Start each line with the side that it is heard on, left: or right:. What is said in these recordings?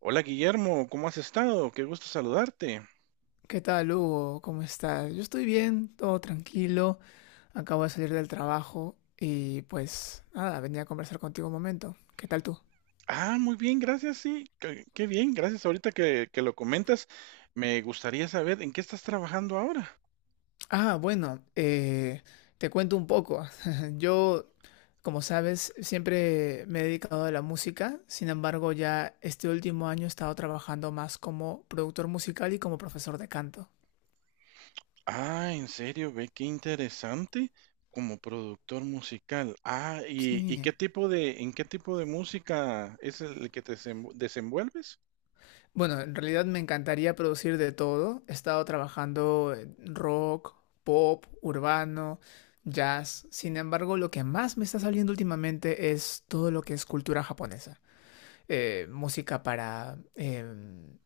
right: Hola Guillermo, ¿cómo has estado? Qué gusto saludarte.
left: ¿Qué tal, Hugo? ¿Cómo estás? Yo estoy bien, todo tranquilo. Acabo de salir del trabajo y pues nada, venía a conversar contigo un momento. ¿Qué tal tú?
right: Ah, muy bien, gracias, sí, qué bien, gracias. Ahorita que lo comentas, me gustaría saber en qué estás trabajando ahora.
left: Ah, bueno, te cuento un poco. Yo, como sabes, siempre me he dedicado a la música. Sin embargo, ya este último año he estado trabajando más como productor musical y como profesor de canto.
right: Ah, en serio, ve qué interesante como productor musical. Ah, y
left: Sí.
right: qué tipo de, ¿en qué tipo de música es el que te desenvuelves?
left: Bueno, en realidad me encantaría producir de todo. He estado trabajando en rock, pop, urbano, jazz. Sin embargo, lo que más me está saliendo últimamente es todo lo que es cultura japonesa. Música para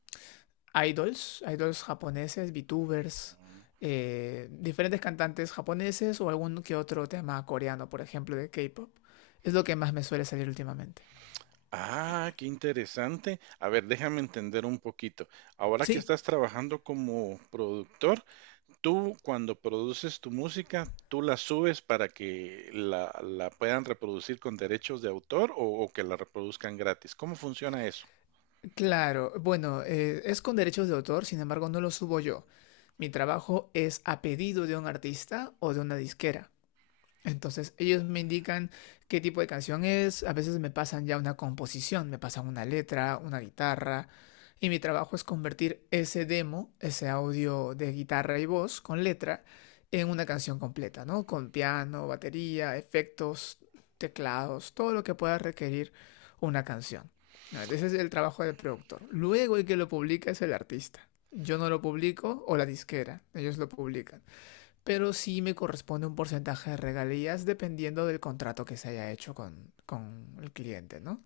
left: idols, idols japoneses, VTubers,
right: Mm.
left: diferentes cantantes japoneses o algún que otro tema coreano, por ejemplo, de K-pop. Es lo que más me suele salir últimamente.
right: Ah, qué interesante. A ver, déjame entender un poquito. Ahora que
left: Sí.
right: estás trabajando como productor, tú, cuando produces tu música, ¿tú la subes para que la puedan reproducir con derechos de autor o que la reproduzcan gratis? ¿Cómo funciona eso?
left: Claro, bueno, es con derechos de autor, sin embargo, no lo subo yo. Mi trabajo es a pedido de un artista o de una disquera. Entonces ellos me indican qué tipo de canción es, a veces me pasan ya una composición, me pasan una letra, una guitarra, y mi trabajo es convertir ese demo, ese audio de guitarra y voz con letra, en una canción completa, ¿no? Con piano, batería, efectos, teclados, todo lo que pueda requerir una canción. Ese es el trabajo del productor. Luego el que lo publica es el artista. Yo no lo publico o la disquera, ellos lo publican pero sí me corresponde un porcentaje de regalías dependiendo del contrato que se haya hecho con el cliente, ¿no?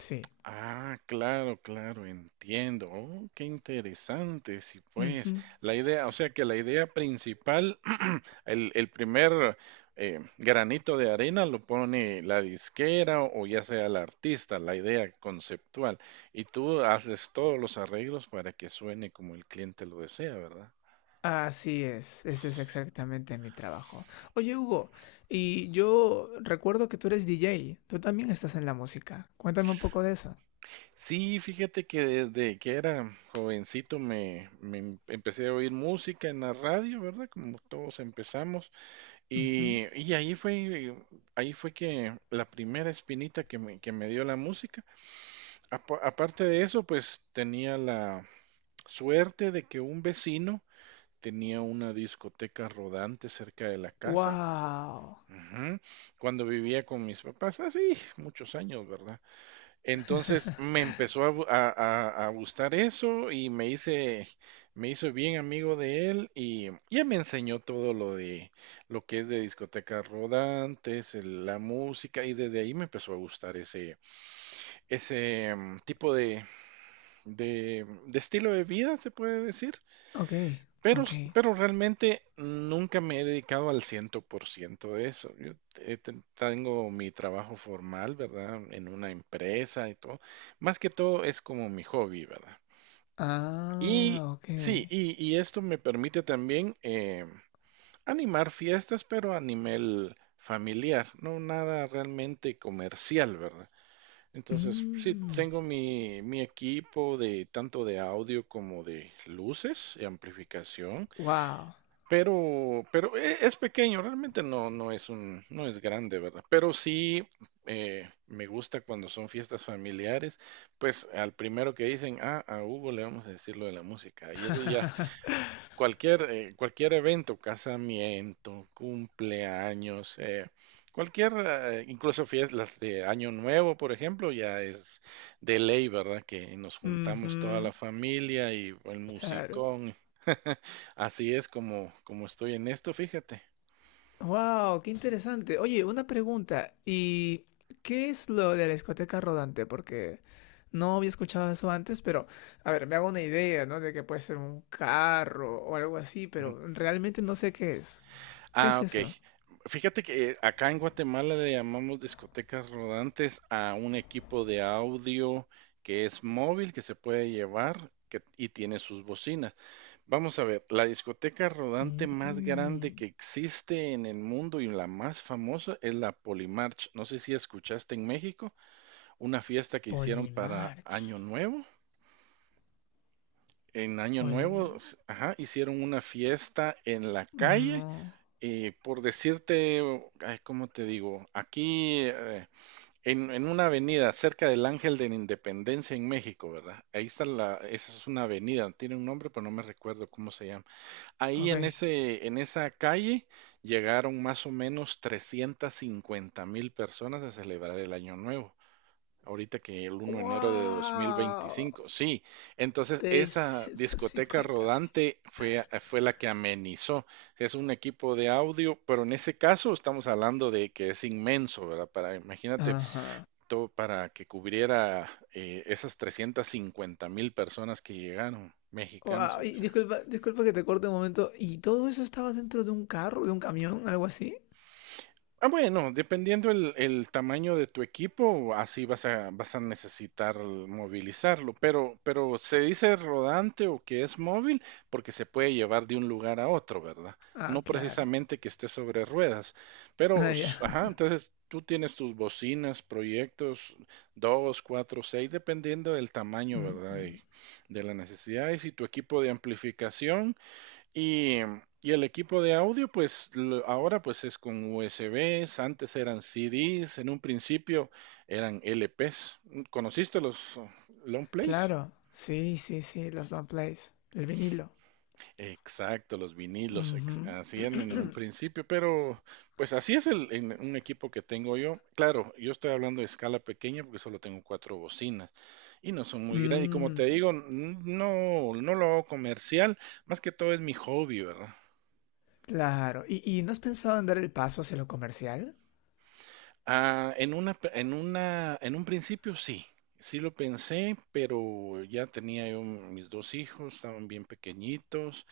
left: Sí.
right: Ah, claro, claro, entiendo. Oh, qué interesante. Sí, pues,
left: Ujú.
right: la idea, o sea que la idea principal, el primer granito de arena lo pone la disquera o ya sea el artista, la idea conceptual. Y tú haces todos los arreglos para que suene como el cliente lo desea, ¿verdad?
left: Así es, ese es exactamente mi trabajo. Oye, Hugo, y yo recuerdo que tú eres DJ, tú también estás en la música. Cuéntame un poco de eso.
right: Sí, fíjate que desde que era jovencito empecé a oír música en la radio, ¿verdad? Como todos empezamos.
left: Ujú.
right: Y ahí fue que la primera espinita que me dio la música. Aparte de eso, pues tenía la suerte de que un vecino tenía una discoteca rodante cerca de la casa.
left: Wow.
right: Ujú. Cuando vivía con mis papás, así, muchos años, ¿verdad? Entonces me empezó a, gu- a gustar eso y me hizo bien amigo de él y ya me enseñó todo lo de lo que es de discotecas rodantes, la música y desde ahí me empezó a gustar ese, ese tipo de estilo de vida, se puede decir.
left: Ok,
right: Pero,
left: ok.
right: pero realmente nunca me he dedicado al 100% de eso. Yo tengo mi trabajo formal, ¿verdad? En una empresa y todo. Más que todo es como mi hobby, ¿verdad? Y
left: Ah, ok.
right: sí, y esto me permite también animar fiestas, pero a nivel familiar, no nada realmente comercial, ¿verdad? Entonces, sí,
left: Mm,
right: tengo mi equipo de tanto de audio como de luces y amplificación.
left: wow.
right: Pero es pequeño, realmente no es grande, ¿verdad? Pero sí me gusta cuando son fiestas familiares, pues al primero que dicen, ah, a Hugo le vamos a decir lo de la música. Y es de ya cualquier evento, casamiento, cumpleaños, incluso fiestas de Año Nuevo, por ejemplo, ya es de ley, ¿verdad? Que nos juntamos toda
left: Ujú,
right: la familia y el
left: claro.
right: musicón. Así es como estoy en esto, fíjate.
left: Wow, qué interesante. Oye, una pregunta. ¿Y qué es lo de la discoteca rodante? Porque no había escuchado eso antes, pero a ver, me hago una idea, ¿no? De que puede ser un carro o algo así, pero realmente no sé qué es. ¿Qué
right: Ah,
left: es
right: ok.
left: eso?
right: Fíjate que acá en Guatemala le llamamos discotecas rodantes a un equipo de audio que es móvil, que se puede llevar y tiene sus bocinas. Vamos a ver, la discoteca rodante más grande
left: Mm,
right: que existe en el mundo y la más famosa es la Polimarch. No sé si escuchaste en México una fiesta que hicieron para
left: Polymarch.
right: Año Nuevo. En Año
left: Pol...
right: Nuevo, ajá, hicieron una fiesta en la calle
left: No.
right: y por decirte, ay, ¿cómo te digo? Aquí en una avenida cerca del Ángel de la Independencia en México, ¿verdad? Ahí está esa es una avenida, tiene un nombre, pero no me recuerdo cómo se llama. Ahí
left: Ok.
right: en esa calle llegaron más o menos 350 mil personas a celebrar el Año Nuevo. Ahorita que el 1 de enero de
left: ¡Wow!
right: 2025, sí. Entonces, esa
left: Trescientos
right: discoteca
left: cincuenta mil.
right: rodante fue la que amenizó. Es un equipo de audio, pero en ese caso estamos hablando de que es inmenso, ¿verdad? Para, imagínate, todo para que cubriera esas 350 mil personas que llegaron, mexicanos.
left: Guau, y disculpa, disculpa que te corte un momento. ¿Y todo eso estaba dentro de un carro, de un camión, algo así?
right: Ah, bueno, dependiendo el tamaño de tu equipo, así vas a necesitar movilizarlo, pero se dice rodante o que es móvil porque se puede llevar de un lugar a otro, ¿verdad? No
left: Ah, claro.
right: precisamente que esté sobre ruedas, pero,
left: Ah, ya.
right: ajá, entonces tú tienes tus bocinas, proyectos, dos, cuatro, seis, dependiendo del tamaño,
left: Mm,
right: ¿verdad?
left: mm.
right: Y de la necesidad. Y si tu equipo de amplificación... Y, y el equipo de audio, pues ahora pues es con USBs, antes eran CDs, en un principio eran LPs. ¿Conociste los long plays?
left: Claro. Sí, sí, sí, los long plays. El vinilo.
right: Exacto, los vinilos,
left: Ujú.
right: así eran en un principio, pero pues así es en un equipo que tengo yo. Claro, yo estoy hablando de escala pequeña porque solo tengo cuatro bocinas y no son muy grandes. Y como te
left: Mm,
right: digo, no lo hago comercial, más que todo es mi hobby, ¿verdad?
left: claro. ¿Y no has pensado en dar el paso hacia lo comercial?
right: Ah, en una, pe- en una, en un principio sí, sí lo pensé, pero ya tenía yo mis dos hijos, estaban bien pequeñitos,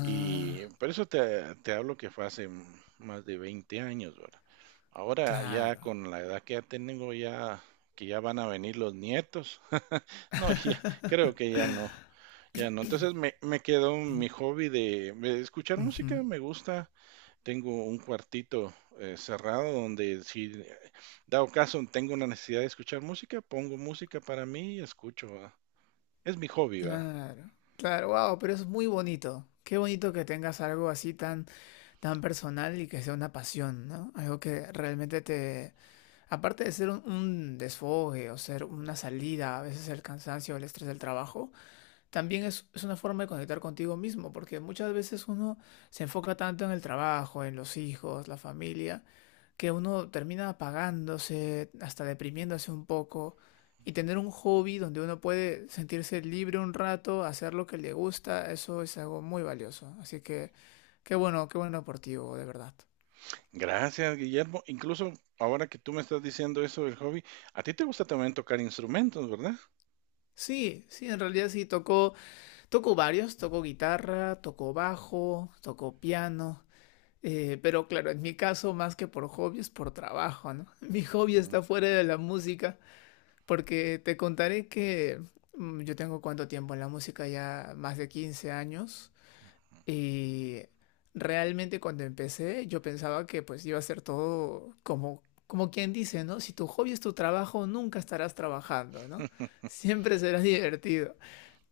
right: y por eso te hablo que fue hace más de 20 años, ¿verdad? Ahora ya
left: claro.
right: con la edad que ya tengo, ya que ya van a venir los nietos, no, ya, creo que ya no, ya no. Entonces me quedó
left: Mm,
right: mi hobby de escuchar
left: ujú.
right: música, me gusta, tengo un cuartito cerrado donde si dado caso tengo una necesidad de escuchar música, pongo música para mí y escucho, ¿va? Es mi hobby, ¿va?
left: Claro. Claro, wow, pero es muy bonito. Qué bonito que tengas algo así tan tan personal y que sea una pasión, ¿no? Algo que realmente te, aparte de ser un desfogue o ser una salida, a veces el cansancio, el estrés del trabajo, también es una forma de conectar contigo mismo, porque muchas veces uno se enfoca tanto en el trabajo, en los hijos, la familia, que uno termina apagándose, hasta deprimiéndose un poco, y tener un hobby donde uno puede sentirse libre un rato, hacer lo que le gusta, eso es algo muy valioso. Así que qué bueno por ti, Hugo, de verdad.
right: Gracias, Guillermo. Incluso ahora que tú me estás diciendo eso del hobby, a ti te gusta también tocar instrumentos, ¿verdad?
left: Sí, sí, en realidad sí, tocó, varios, tocó guitarra, tocó bajo, tocó piano, pero claro, en mi caso más que por hobby es por trabajo, ¿no? Mi hobby está
right: Mm,
left: fuera de la música. Porque te contaré que yo tengo cuánto tiempo en la música, ya más de 15 años, y realmente cuando empecé yo pensaba que pues iba a ser todo como, como quien dice, ¿no? Si tu hobby es tu trabajo, nunca estarás trabajando, ¿no? Siempre será divertido.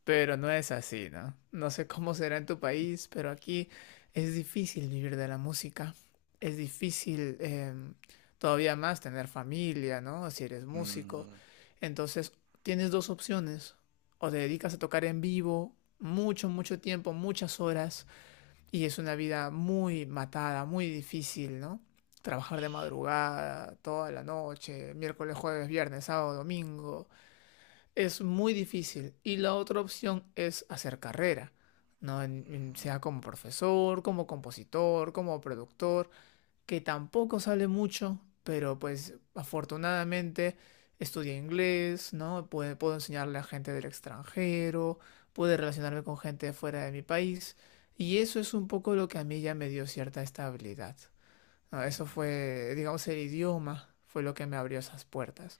left: Pero no es así, ¿no? No sé cómo será en tu país, pero aquí es difícil vivir de la música. Es difícil todavía más tener familia, ¿no? Si eres músico.
right: mm,
left: Entonces, tienes dos opciones. O te dedicas a tocar en vivo mucho, mucho tiempo, muchas horas, y es una vida muy matada, muy difícil, ¿no? Trabajar de
right: sí,
left: madrugada, toda la noche, miércoles, jueves, viernes, sábado, domingo es muy difícil. Y la otra opción es hacer carrera, ¿no? Sea como profesor, como compositor, como productor, que tampoco sale mucho, pero pues afortunadamente estudié inglés, ¿no? Puedo, puedo enseñarle a gente del extranjero, puedo relacionarme con gente de fuera de mi país. Y eso es un poco lo que a mí ya me dio cierta estabilidad. ¿No? Eso
right: mm.
left: fue, digamos, el idioma fue lo que me abrió esas puertas.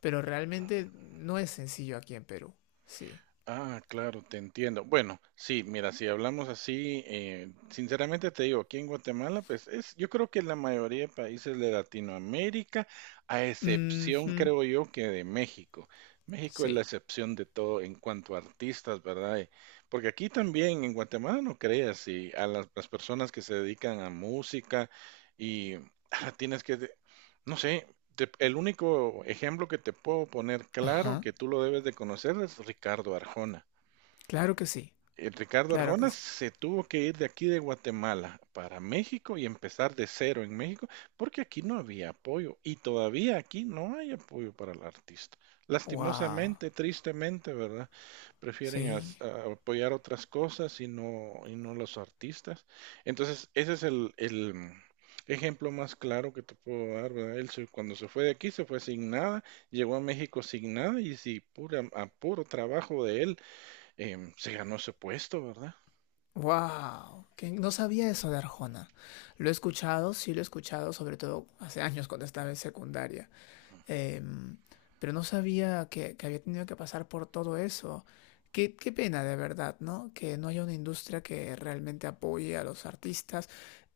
left: Pero realmente no es sencillo aquí en Perú. Sí.
right: Ah, claro, te entiendo. Bueno, sí, mira, si hablamos así, sinceramente te digo, aquí en Guatemala, pues es, yo creo que la mayoría de países de Latinoamérica, a excepción,
left: Ujú,
right: creo yo, que de México. México es la
left: sí.
right: excepción de todo en cuanto a artistas, ¿verdad? Porque aquí también, en Guatemala, no creas, y a las personas que se dedican a música y tienes que, no sé, el único ejemplo que te puedo poner claro
left: Ajá.
right: que tú lo debes de conocer es Ricardo Arjona.
left: Claro que sí.
right: Ricardo
left: Claro
right: Arjona
left: que sí.
right: se tuvo que ir de aquí de Guatemala para México y empezar de cero en México porque aquí no había apoyo y todavía aquí no hay apoyo para el artista.
left: Wow.
right: Lastimosamente, tristemente, ¿verdad? Prefieren
left: Sí.
right: apoyar otras cosas y no los artistas. Entonces, ese es el ejemplo más claro que te puedo dar, ¿verdad? Él cuando se fue de aquí se fue sin nada, llegó a México sin nada y si pura, a puro trabajo de él se ganó ese puesto, ¿verdad?
left: Wow. Que no sabía eso de Arjona. Lo he escuchado, sí lo he escuchado, sobre todo hace años cuando estaba en secundaria. Em, pero no sabía que había tenido que pasar por todo eso. Qué, qué pena de verdad, ¿no? Que no haya una industria que realmente apoye a los artistas.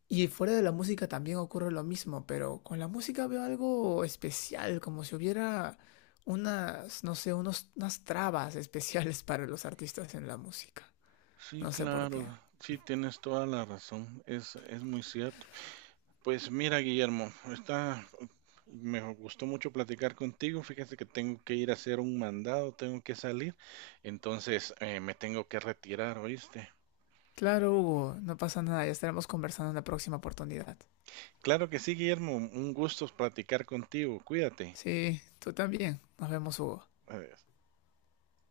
left: Y fuera de la música también ocurre lo mismo, pero con la música veo algo especial, como si hubiera unas, no sé, unos, unas trabas especiales para los artistas en la música.
right: Sí,
left: No sé por qué.
right: claro, sí, tienes toda la razón, es muy cierto. Pues mira, Guillermo, me gustó mucho platicar contigo, fíjate que tengo que ir a hacer un mandado, tengo que salir, entonces me tengo que retirar, ¿oíste?
left: Claro, Hugo, no pasa nada, ya estaremos conversando en la próxima oportunidad.
right: Claro que sí, Guillermo, un gusto platicar contigo, cuídate.
left: Sí, tú también. Nos vemos, Hugo.
right: Adiós.